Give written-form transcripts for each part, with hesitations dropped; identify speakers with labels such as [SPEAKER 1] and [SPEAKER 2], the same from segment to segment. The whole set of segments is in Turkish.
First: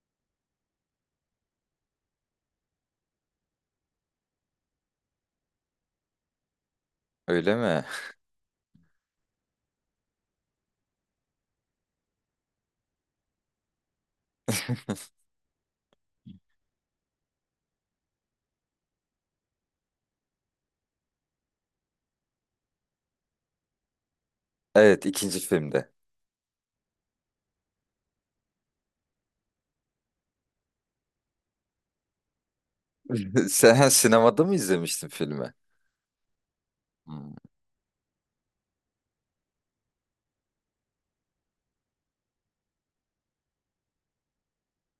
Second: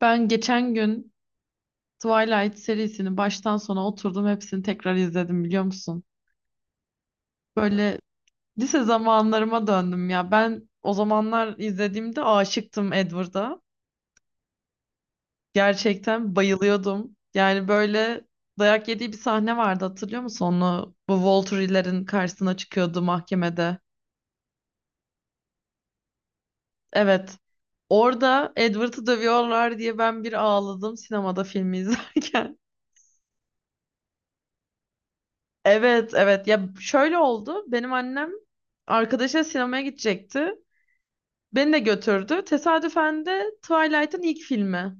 [SPEAKER 1] Ben geçen gün Twilight serisini baştan sona oturdum hepsini tekrar izledim biliyor musun?
[SPEAKER 2] Öyle mi?
[SPEAKER 1] Böyle lise zamanlarıma döndüm ya. Ben o zamanlar izlediğimde aşıktım Edward'a. Gerçekten bayılıyordum. Yani böyle dayak yediği bir sahne vardı hatırlıyor musun? Onu bu Volturi'lerin karşısına çıkıyordu mahkemede.
[SPEAKER 2] Evet, ikinci filmde.
[SPEAKER 1] Evet. Orada Edward'ı dövüyorlar diye ben bir ağladım sinemada filmi izlerken.
[SPEAKER 2] Sen sinemada mı izlemiştin filmi?
[SPEAKER 1] Evet, evet, ya şöyle
[SPEAKER 2] Hmm.
[SPEAKER 1] oldu benim annem arkadaşıyla sinemaya gidecekti beni de götürdü tesadüfen de Twilight'ın ilk filmi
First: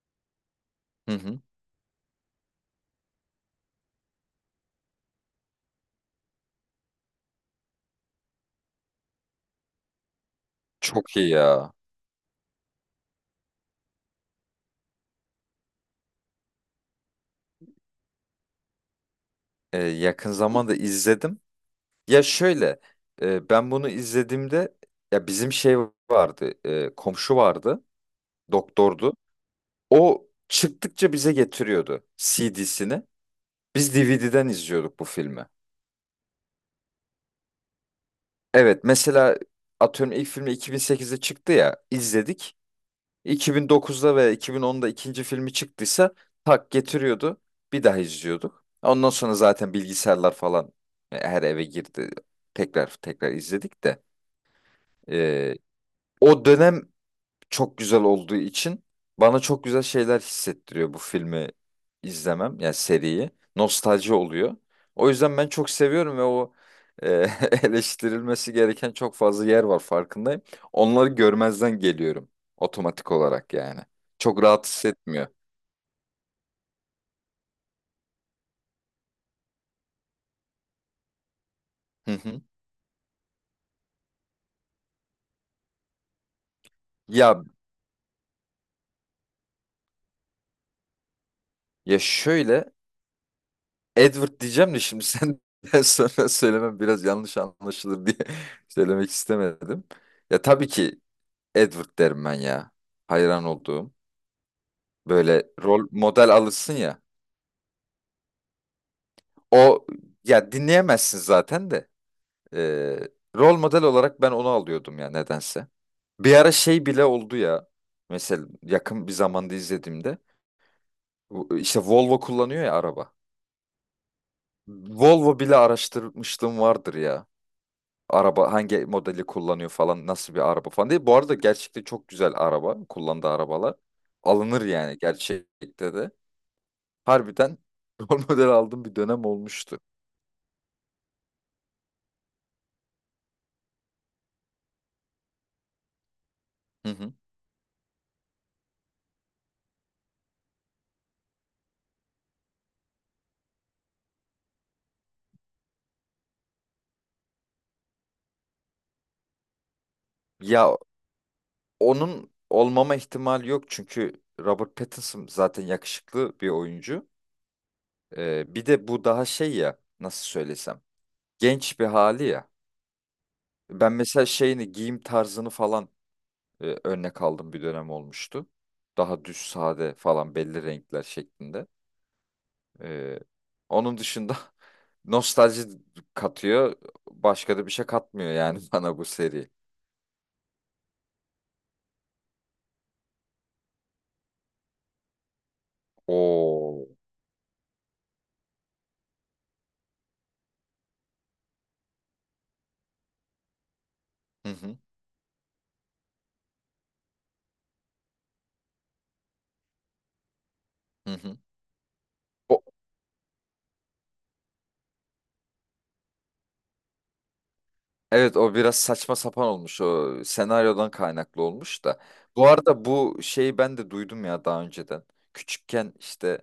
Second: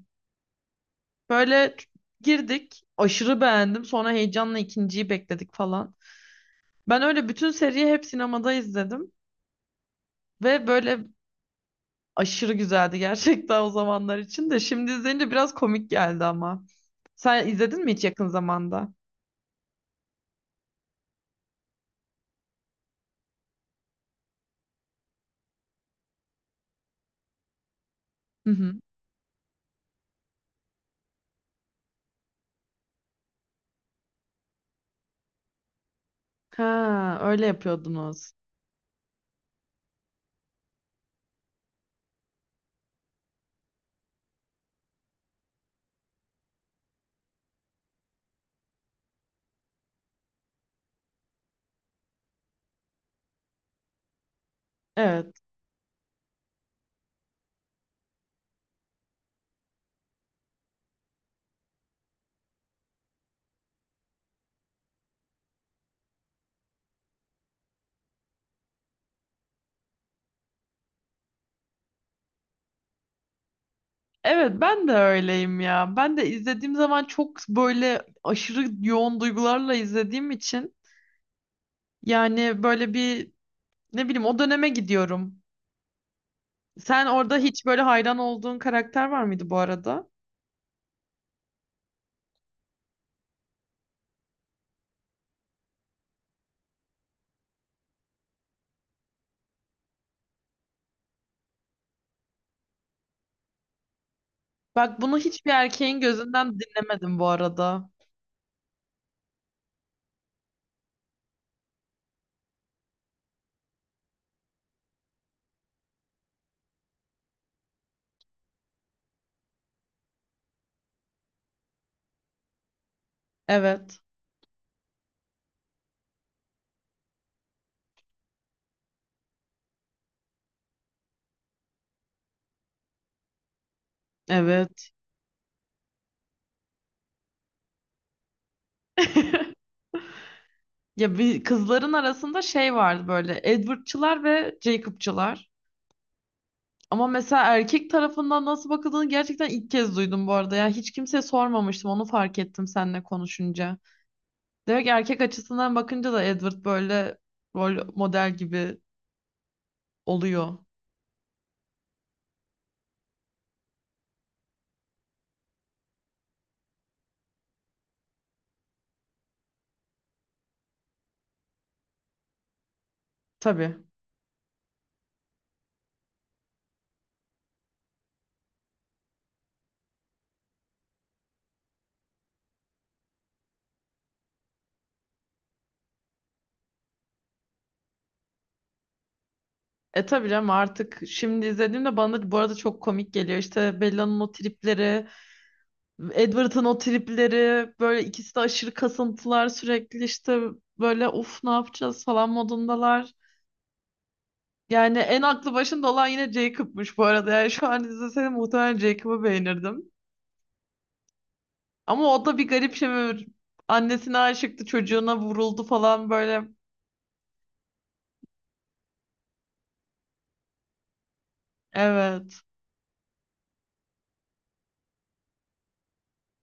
[SPEAKER 2] Hı hı.
[SPEAKER 1] böyle girdik aşırı beğendim sonra heyecanla ikinciyi bekledik falan ben öyle bütün seriyi hep sinemada izledim ve böyle
[SPEAKER 2] Çok iyi ya.
[SPEAKER 1] aşırı güzeldi gerçekten o zamanlar için de şimdi izleyince biraz komik geldi ama sen izledin mi hiç yakın zamanda?
[SPEAKER 2] Yakın zamanda izledim. Ya şöyle, ben bunu izlediğimde ya bizim şey vardı, komşu vardı,
[SPEAKER 1] Hı hı.
[SPEAKER 2] doktordu. O çıktıkça bize getiriyordu CD'sini. Biz DVD'den izliyorduk bu filmi.
[SPEAKER 1] Ha öyle yapıyordunuz.
[SPEAKER 2] Evet, mesela atıyorum ilk filmi 2008'de çıktı ya, izledik. 2009'da ve 2010'da ikinci filmi çıktıysa tak getiriyordu. Bir daha izliyorduk. Ondan sonra zaten bilgisayarlar falan her eve girdi. Tekrar tekrar izledik de.
[SPEAKER 1] Evet.
[SPEAKER 2] Ee, O dönem çok güzel olduğu için bana çok güzel şeyler hissettiriyor bu filmi izlemem yani seriyi. Nostalji oluyor. O yüzden ben çok seviyorum ve e, eleştirilmesi gereken çok fazla yer var farkındayım. Onları görmezden geliyorum otomatik olarak yani. Çok
[SPEAKER 1] Evet
[SPEAKER 2] rahat
[SPEAKER 1] ben de
[SPEAKER 2] hissetmiyor.
[SPEAKER 1] öyleyim ya. Ben de izlediğim zaman çok böyle aşırı yoğun duygularla izlediğim için
[SPEAKER 2] Hı hı.
[SPEAKER 1] yani böyle bir ne bileyim o döneme gidiyorum. Sen orada
[SPEAKER 2] Ya
[SPEAKER 1] hiç böyle hayran olduğun karakter var mıydı bu arada?
[SPEAKER 2] ya şöyle Edward diyeceğim de şimdi senden sonra söylemem biraz yanlış anlaşılır diye söylemek istemedim. Ya tabii ki Edward derim ben ya. Hayran olduğum.
[SPEAKER 1] Bak bunu
[SPEAKER 2] Böyle
[SPEAKER 1] hiçbir
[SPEAKER 2] rol
[SPEAKER 1] erkeğin
[SPEAKER 2] model
[SPEAKER 1] gözünden
[SPEAKER 2] alırsın ya.
[SPEAKER 1] dinlemedim bu arada.
[SPEAKER 2] O ya dinleyemezsin zaten de. Ee, Rol model olarak ben onu alıyordum ya nedense. Bir ara şey bile oldu ya. Mesela yakın bir zamanda izlediğimde işte Volvo kullanıyor ya araba.
[SPEAKER 1] Evet.
[SPEAKER 2] Volvo bile araştırmışlığım vardır ya. Araba hangi modeli kullanıyor falan nasıl bir araba falan diye. Bu arada gerçekten çok güzel araba. Kullandığı arabalar. Alınır
[SPEAKER 1] Evet.
[SPEAKER 2] yani gerçekte de. Harbiden rol model aldığım bir dönem olmuştu.
[SPEAKER 1] Ya bir kızların arasında şey vardı böyle Edward'çılar ve Jacob'çılar.
[SPEAKER 2] Hı
[SPEAKER 1] Ama
[SPEAKER 2] hı.
[SPEAKER 1] mesela erkek tarafından nasıl bakıldığını gerçekten ilk kez duydum bu arada. Ya hiç kimseye sormamıştım. Onu fark ettim seninle konuşunca. Demek ki erkek açısından bakınca da Edward böyle rol model gibi oluyor.
[SPEAKER 2] Ya onun olmama ihtimali yok çünkü Robert Pattinson zaten yakışıklı bir oyuncu. Bir de bu daha şey ya nasıl söylesem genç bir hali ya.
[SPEAKER 1] Tabii.
[SPEAKER 2] Ben mesela şeyini giyim tarzını falan örnek aldım bir dönem olmuştu. Daha düz sade falan belli renkler şeklinde. Ee, Onun dışında nostalji katıyor. Başka da bir şey katmıyor yani bana bu seri.
[SPEAKER 1] E tabii canım artık şimdi izlediğimde bana da bu arada çok komik geliyor. İşte Bella'nın o tripleri Edward'ın o
[SPEAKER 2] Oo.
[SPEAKER 1] tripleri böyle ikisi de aşırı kasıntılar sürekli işte böyle uf ne yapacağız falan modundalar.
[SPEAKER 2] Hı hı.
[SPEAKER 1] Yani en aklı başında olan yine Jacob'muş bu arada. Yani şu an izleseydim muhtemelen Jacob'ı beğenirdim.
[SPEAKER 2] Hı hı.
[SPEAKER 1] Ama o da bir
[SPEAKER 2] O,
[SPEAKER 1] garip şey, böyle annesine aşıktı çocuğuna vuruldu falan böyle.
[SPEAKER 2] evet o biraz saçma sapan olmuş o senaryodan kaynaklı olmuş da.
[SPEAKER 1] Evet.
[SPEAKER 2] Bu arada bu şeyi ben de duydum ya daha önceden. Küçükken işte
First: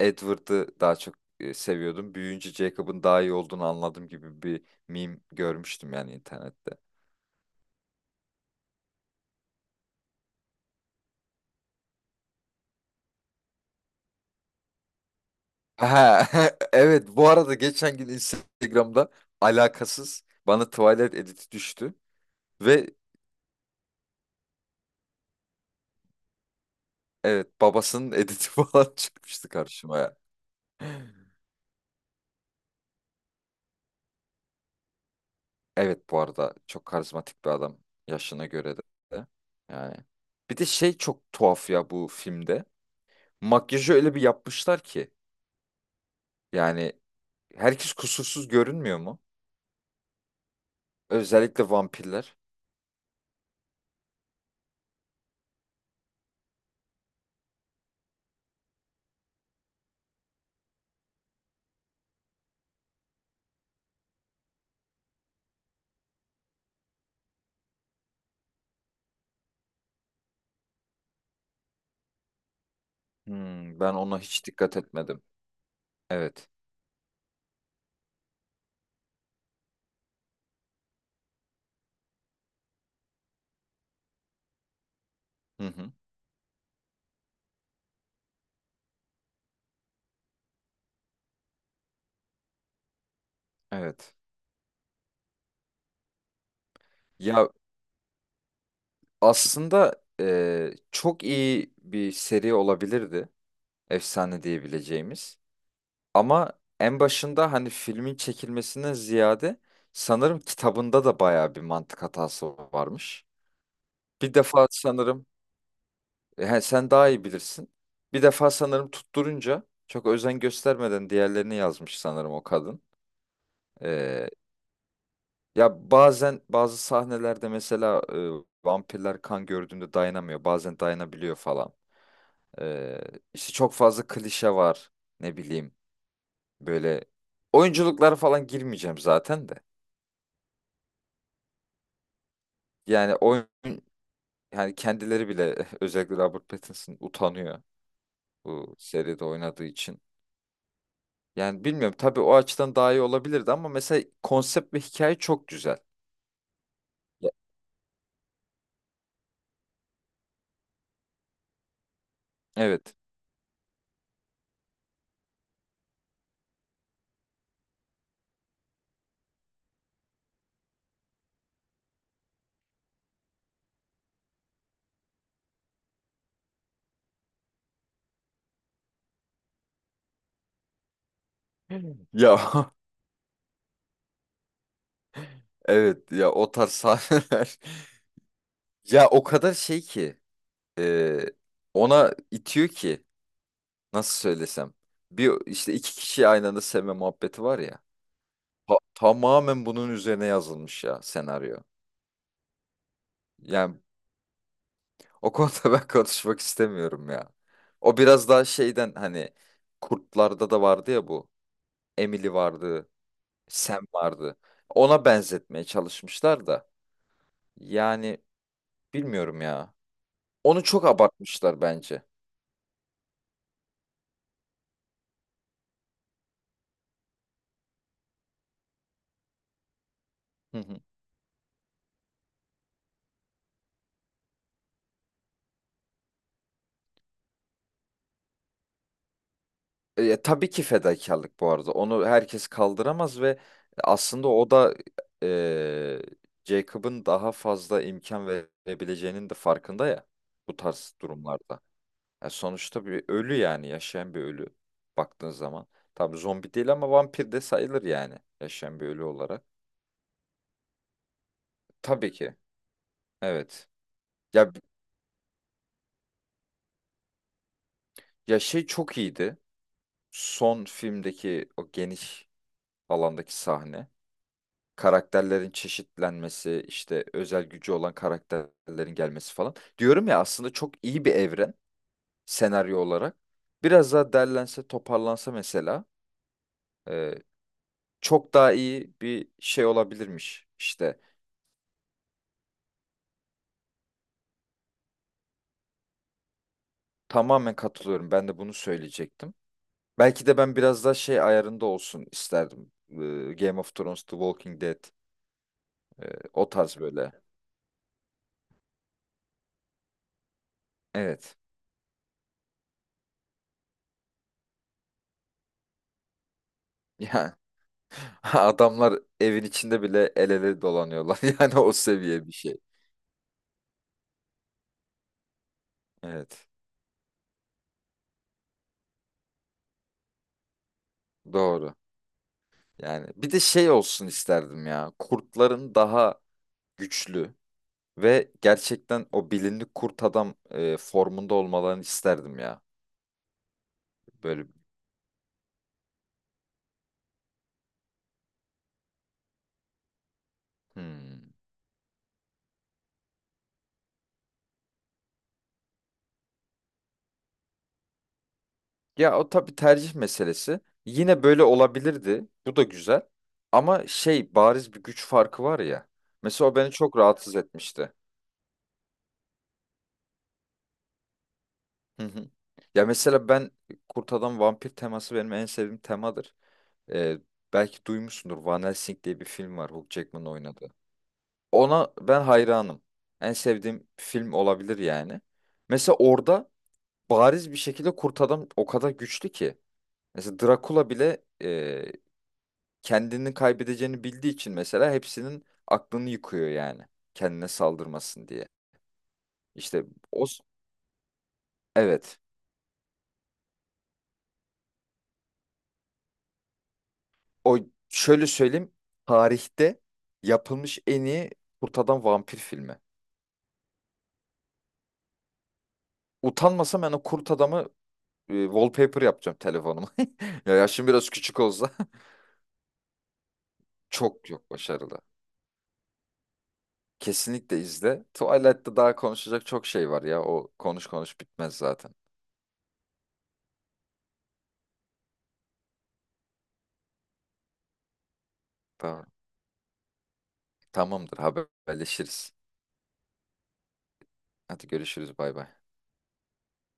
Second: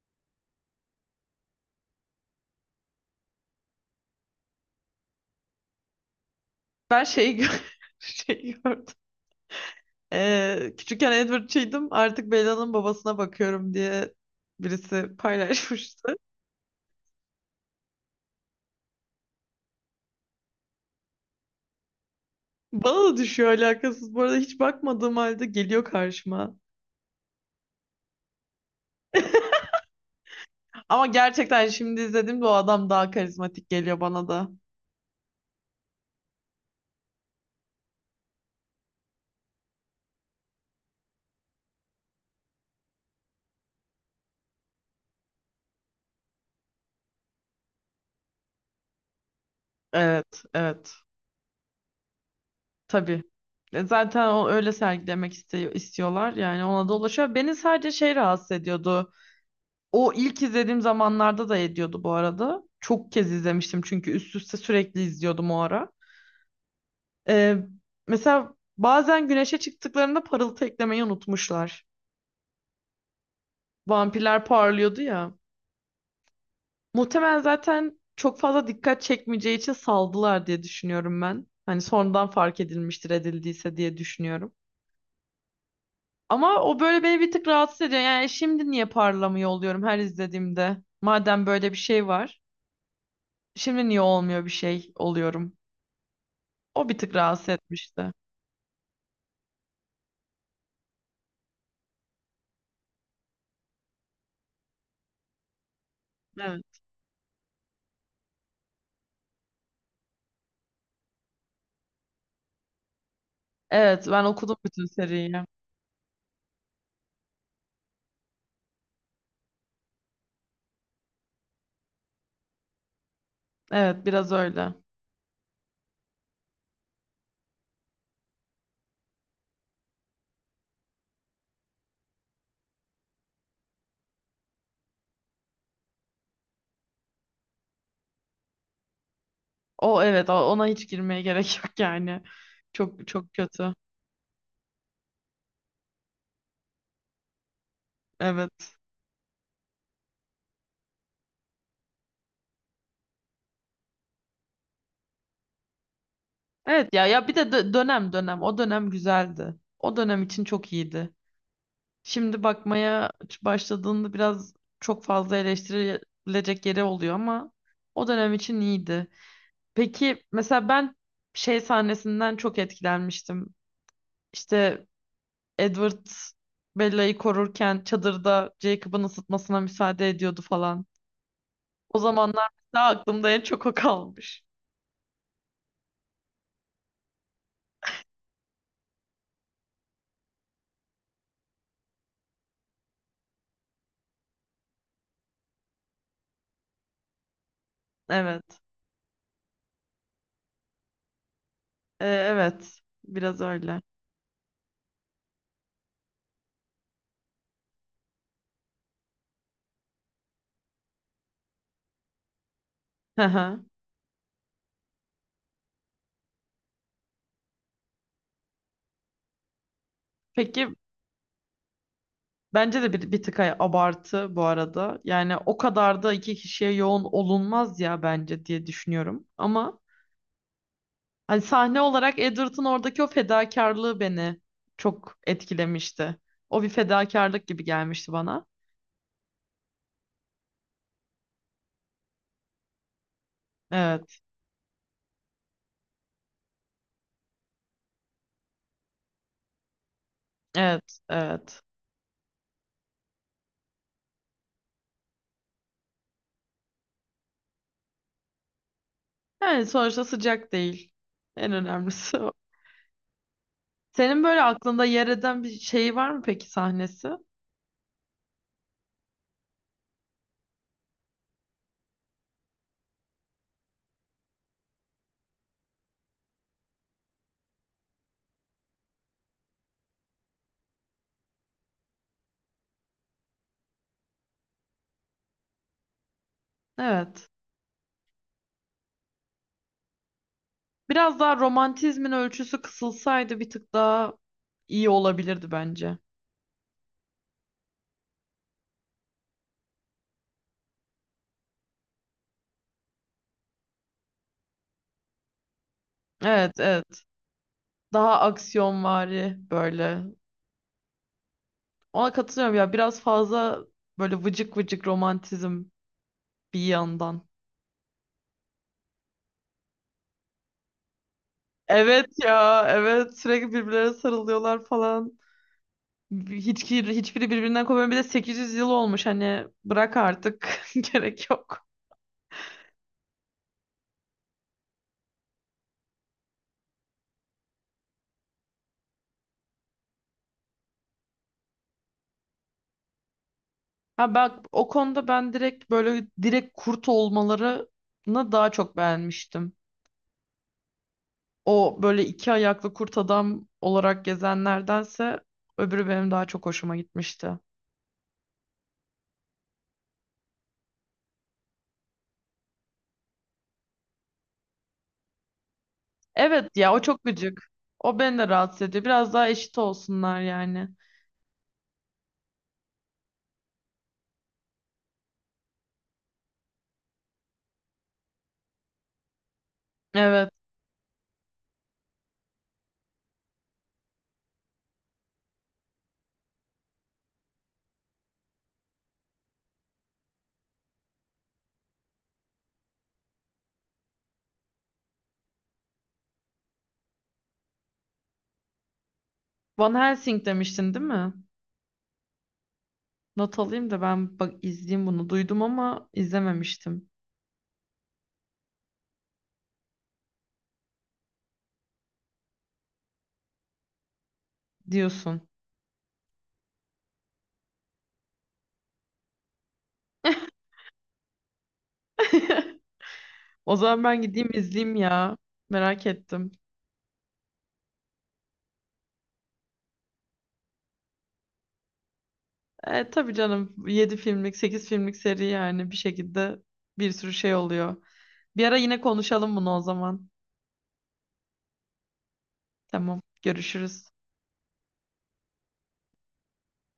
[SPEAKER 2] Edward'ı daha çok seviyordum. Büyüyünce Jacob'ın daha iyi olduğunu anladım gibi bir meme görmüştüm yani internette.
[SPEAKER 1] Ben şeyi, gö şeyi gördüm. Küçükken Edward'çıydım artık Bella'nın babasına bakıyorum diye birisi paylaşmış.
[SPEAKER 2] Ha, evet bu arada geçen gün Instagram'da alakasız bana Twilight editi düştü ve
[SPEAKER 1] Bana da düşüyor alakasız. Bu arada hiç bakmadığım halde geliyor karşıma.
[SPEAKER 2] evet babasının editi falan çıkmıştı karşıma ya.
[SPEAKER 1] Ama gerçekten şimdi izlediğimde o adam daha karizmatik geliyor bana da.
[SPEAKER 2] Evet bu arada çok karizmatik bir adam yaşına göre de. Yani bir de şey çok tuhaf ya bu filmde. Makyajı öyle bir yapmışlar ki yani herkes kusursuz görünmüyor mu?
[SPEAKER 1] Evet, evet.
[SPEAKER 2] Özellikle vampirler.
[SPEAKER 1] Tabii. Zaten o öyle sergilemek istiyor, istiyorlar. Yani ona da ulaşıyor. Beni sadece şey rahatsız ediyordu. O ilk izlediğim zamanlarda da ediyordu bu arada. Çok kez izlemiştim çünkü üst üste sürekli izliyordum o ara. E, Mesela bazen güneşe çıktıklarında parıltı eklemeyi unutmuşlar.
[SPEAKER 2] Hmm, ben ona
[SPEAKER 1] Vampirler
[SPEAKER 2] hiç dikkat
[SPEAKER 1] parlıyordu
[SPEAKER 2] etmedim.
[SPEAKER 1] ya.
[SPEAKER 2] Evet.
[SPEAKER 1] Muhtemelen zaten çok fazla dikkat çekmeyeceği için saldılar diye düşünüyorum ben. Hani sonradan fark edilmiştir edildiyse diye düşünüyorum.
[SPEAKER 2] Hı hı.
[SPEAKER 1] Ama o böyle beni bir tık rahatsız ediyor. Yani şimdi niye parlamıyor oluyorum her izlediğimde? Madem böyle bir şey var. Şimdi niye
[SPEAKER 2] Evet.
[SPEAKER 1] olmuyor bir şey oluyorum? O bir tık rahatsız
[SPEAKER 2] Ya
[SPEAKER 1] etmişti.
[SPEAKER 2] aslında çok iyi bir seri olabilirdi. Efsane diyebileceğimiz. Ama
[SPEAKER 1] Evet.
[SPEAKER 2] en başında hani filmin çekilmesinden ziyade sanırım kitabında da bayağı bir mantık hatası varmış.
[SPEAKER 1] Evet ben
[SPEAKER 2] Bir
[SPEAKER 1] okudum
[SPEAKER 2] defa
[SPEAKER 1] bütün
[SPEAKER 2] sanırım
[SPEAKER 1] seriyi.
[SPEAKER 2] sen daha iyi bilirsin. Bir defa sanırım tutturunca çok özen göstermeden diğerlerini yazmış sanırım o kadın.
[SPEAKER 1] Evet
[SPEAKER 2] Ee,
[SPEAKER 1] biraz öyle.
[SPEAKER 2] Ya bazen bazı sahnelerde mesela vampirler kan gördüğünde dayanamıyor. Bazen dayanabiliyor falan. Ee, işte çok fazla klişe var. Ne bileyim böyle oyunculuklara falan girmeyeceğim zaten de.
[SPEAKER 1] O evet ona hiç girmeye gerek yok yani. Çok
[SPEAKER 2] Yani
[SPEAKER 1] çok
[SPEAKER 2] oyun
[SPEAKER 1] kötü.
[SPEAKER 2] yani kendileri bile özellikle Robert Pattinson utanıyor
[SPEAKER 1] Evet.
[SPEAKER 2] bu seride oynadığı için. Yani bilmiyorum tabii o açıdan daha iyi olabilirdi ama mesela konsept ve hikaye çok güzel.
[SPEAKER 1] Evet ya ya
[SPEAKER 2] Ya-
[SPEAKER 1] bir de dönem dönem o dönem güzeldi. O dönem için çok iyiydi. Şimdi
[SPEAKER 2] Evet.
[SPEAKER 1] bakmaya başladığında biraz çok fazla eleştirilecek yeri oluyor ama o dönem için iyiydi. Peki mesela ben şey sahnesinden çok etkilenmiştim. İşte Edward Bella'yı korurken çadırda Jacob'ın ısıtmasına müsaade ediyordu falan. O
[SPEAKER 2] Ya
[SPEAKER 1] zamanlar daha aklımda en çok o kalmış.
[SPEAKER 2] evet ya o tarz sahneler. Ya o kadar şey ki e, ona itiyor ki nasıl söylesem. Bir işte iki kişi aynı anda sevme muhabbeti var ya.
[SPEAKER 1] Evet.
[SPEAKER 2] Tamamen bunun üzerine yazılmış ya senaryo.
[SPEAKER 1] Evet. Biraz
[SPEAKER 2] Yani
[SPEAKER 1] öyle.
[SPEAKER 2] o konuda ben konuşmak istemiyorum ya. O biraz daha şeyden hani Kurtlarda da vardı ya bu. Emily vardı,
[SPEAKER 1] Hı hı.
[SPEAKER 2] Sam vardı. Ona benzetmeye çalışmışlar da. Yani bilmiyorum ya. Onu
[SPEAKER 1] Peki
[SPEAKER 2] çok abartmışlar bence.
[SPEAKER 1] bence de bir tık abartı bu arada. Yani o kadar da iki kişiye yoğun olunmaz ya bence diye düşünüyorum. Ama
[SPEAKER 2] Hı hı.
[SPEAKER 1] hani sahne olarak Edward'ın oradaki o fedakarlığı beni çok etkilemişti. O bir fedakarlık gibi gelmişti bana.
[SPEAKER 2] Tabii ki fedakarlık bu arada. Onu herkes kaldıramaz ve
[SPEAKER 1] Evet,
[SPEAKER 2] aslında o da e, Jacob'ın daha fazla imkan verebileceğinin de farkında ya bu tarz
[SPEAKER 1] evet,
[SPEAKER 2] durumlarda.
[SPEAKER 1] evet.
[SPEAKER 2] Ya sonuçta bir ölü yani yaşayan bir ölü baktığın zaman. Tabii zombi değil ama vampir de sayılır yani yaşayan bir ölü olarak.
[SPEAKER 1] Yani sonuçta sıcak değil. En
[SPEAKER 2] Tabii
[SPEAKER 1] önemlisi o.
[SPEAKER 2] ki. Evet.
[SPEAKER 1] Senin böyle
[SPEAKER 2] Ya
[SPEAKER 1] aklında yer eden bir şey var mı peki sahnesi?
[SPEAKER 2] ya şey çok iyiydi. Son filmdeki o geniş alandaki sahne. Karakterlerin çeşitlenmesi, işte özel gücü olan karakterlerin gelmesi falan. Diyorum ya aslında çok iyi bir evren senaryo olarak. Biraz daha derlense, toparlansa mesela e,
[SPEAKER 1] Evet.
[SPEAKER 2] çok daha iyi bir şey olabilirmiş. İşte
[SPEAKER 1] Biraz daha romantizmin ölçüsü kısılsaydı bir tık daha iyi olabilirdi bence.
[SPEAKER 2] tamamen katılıyorum. Ben de bunu söyleyecektim. Belki de ben biraz daha şey ayarında olsun isterdim. Game of Thrones, The Walking Dead, e, o
[SPEAKER 1] Evet,
[SPEAKER 2] tarz
[SPEAKER 1] evet.
[SPEAKER 2] böyle.
[SPEAKER 1] Daha aksiyonvari böyle.
[SPEAKER 2] Evet.
[SPEAKER 1] Ona katılıyorum ya biraz fazla böyle vıcık vıcık romantizm bir yandan.
[SPEAKER 2] Yani adamlar evin içinde bile el ele dolanıyorlar. Yani o
[SPEAKER 1] Evet
[SPEAKER 2] seviye bir şey.
[SPEAKER 1] ya evet sürekli birbirlerine sarılıyorlar falan.
[SPEAKER 2] Evet.
[SPEAKER 1] Hiçbiri birbirinden kopmuyor. Bir de 800 yıl olmuş hani bırak artık gerek yok.
[SPEAKER 2] Doğru. Yani bir de şey olsun isterdim ya. Kurtların daha güçlü ve gerçekten o bilinli kurt adam formunda olmalarını isterdim ya.
[SPEAKER 1] Ha bak
[SPEAKER 2] Böyle.
[SPEAKER 1] o konuda ben direkt böyle direkt kurt olmalarını daha çok beğenmiştim.
[SPEAKER 2] Hmm.
[SPEAKER 1] O böyle iki ayaklı kurt adam olarak gezenlerdense öbürü benim daha çok hoşuma gitmişti.
[SPEAKER 2] Ya o tabii tercih meselesi. Yine böyle olabilirdi. Bu da güzel. Ama şey bariz bir güç farkı var ya. Mesela
[SPEAKER 1] Evet
[SPEAKER 2] o beni
[SPEAKER 1] ya o
[SPEAKER 2] çok
[SPEAKER 1] çok
[SPEAKER 2] rahatsız
[SPEAKER 1] gıcık.
[SPEAKER 2] etmişti.
[SPEAKER 1] O beni de rahatsız ediyor. Biraz daha eşit olsunlar yani.
[SPEAKER 2] Hı hı. Ya mesela ben Kurt Adam Vampir teması benim en sevdiğim temadır. Ee, Belki duymuşsundur. Van Helsing diye bir film var Hugh Jackman'ın
[SPEAKER 1] Evet.
[SPEAKER 2] oynadığı. Ona ben hayranım. En sevdiğim film olabilir yani. Mesela orada bariz bir şekilde Kurt Adam o kadar güçlü ki. Mesela Drakula bile kendini kaybedeceğini bildiği için mesela hepsinin aklını yıkıyor yani. Kendine saldırmasın diye.
[SPEAKER 1] Van
[SPEAKER 2] İşte
[SPEAKER 1] Helsing
[SPEAKER 2] o
[SPEAKER 1] demiştin değil mi?
[SPEAKER 2] evet.
[SPEAKER 1] Not alayım da ben bak izleyeyim bunu. Duydum ama izlememiştim
[SPEAKER 2] O şöyle söyleyeyim. Tarihte yapılmış en iyi kurt adam vampir filmi.
[SPEAKER 1] diyorsun.
[SPEAKER 2] Utanmasam ben o kurt adamı wallpaper yapacağım telefonuma. Ya yaşım biraz küçük olsa
[SPEAKER 1] O zaman ben gideyim
[SPEAKER 2] çok yok
[SPEAKER 1] izleyeyim
[SPEAKER 2] başarılı.
[SPEAKER 1] ya. Merak ettim.
[SPEAKER 2] Kesinlikle izle. Twilight'ta daha konuşacak çok şey var ya. O konuş konuş bitmez zaten.
[SPEAKER 1] Tabii canım 7 filmlik 8 filmlik seri yani bir şekilde bir sürü şey oluyor. Bir ara yine
[SPEAKER 2] Tamam.
[SPEAKER 1] konuşalım bunu o zaman.
[SPEAKER 2] Tamamdır haberleşiriz.
[SPEAKER 1] Tamam görüşürüz.
[SPEAKER 2] Hadi görüşürüz bay bay.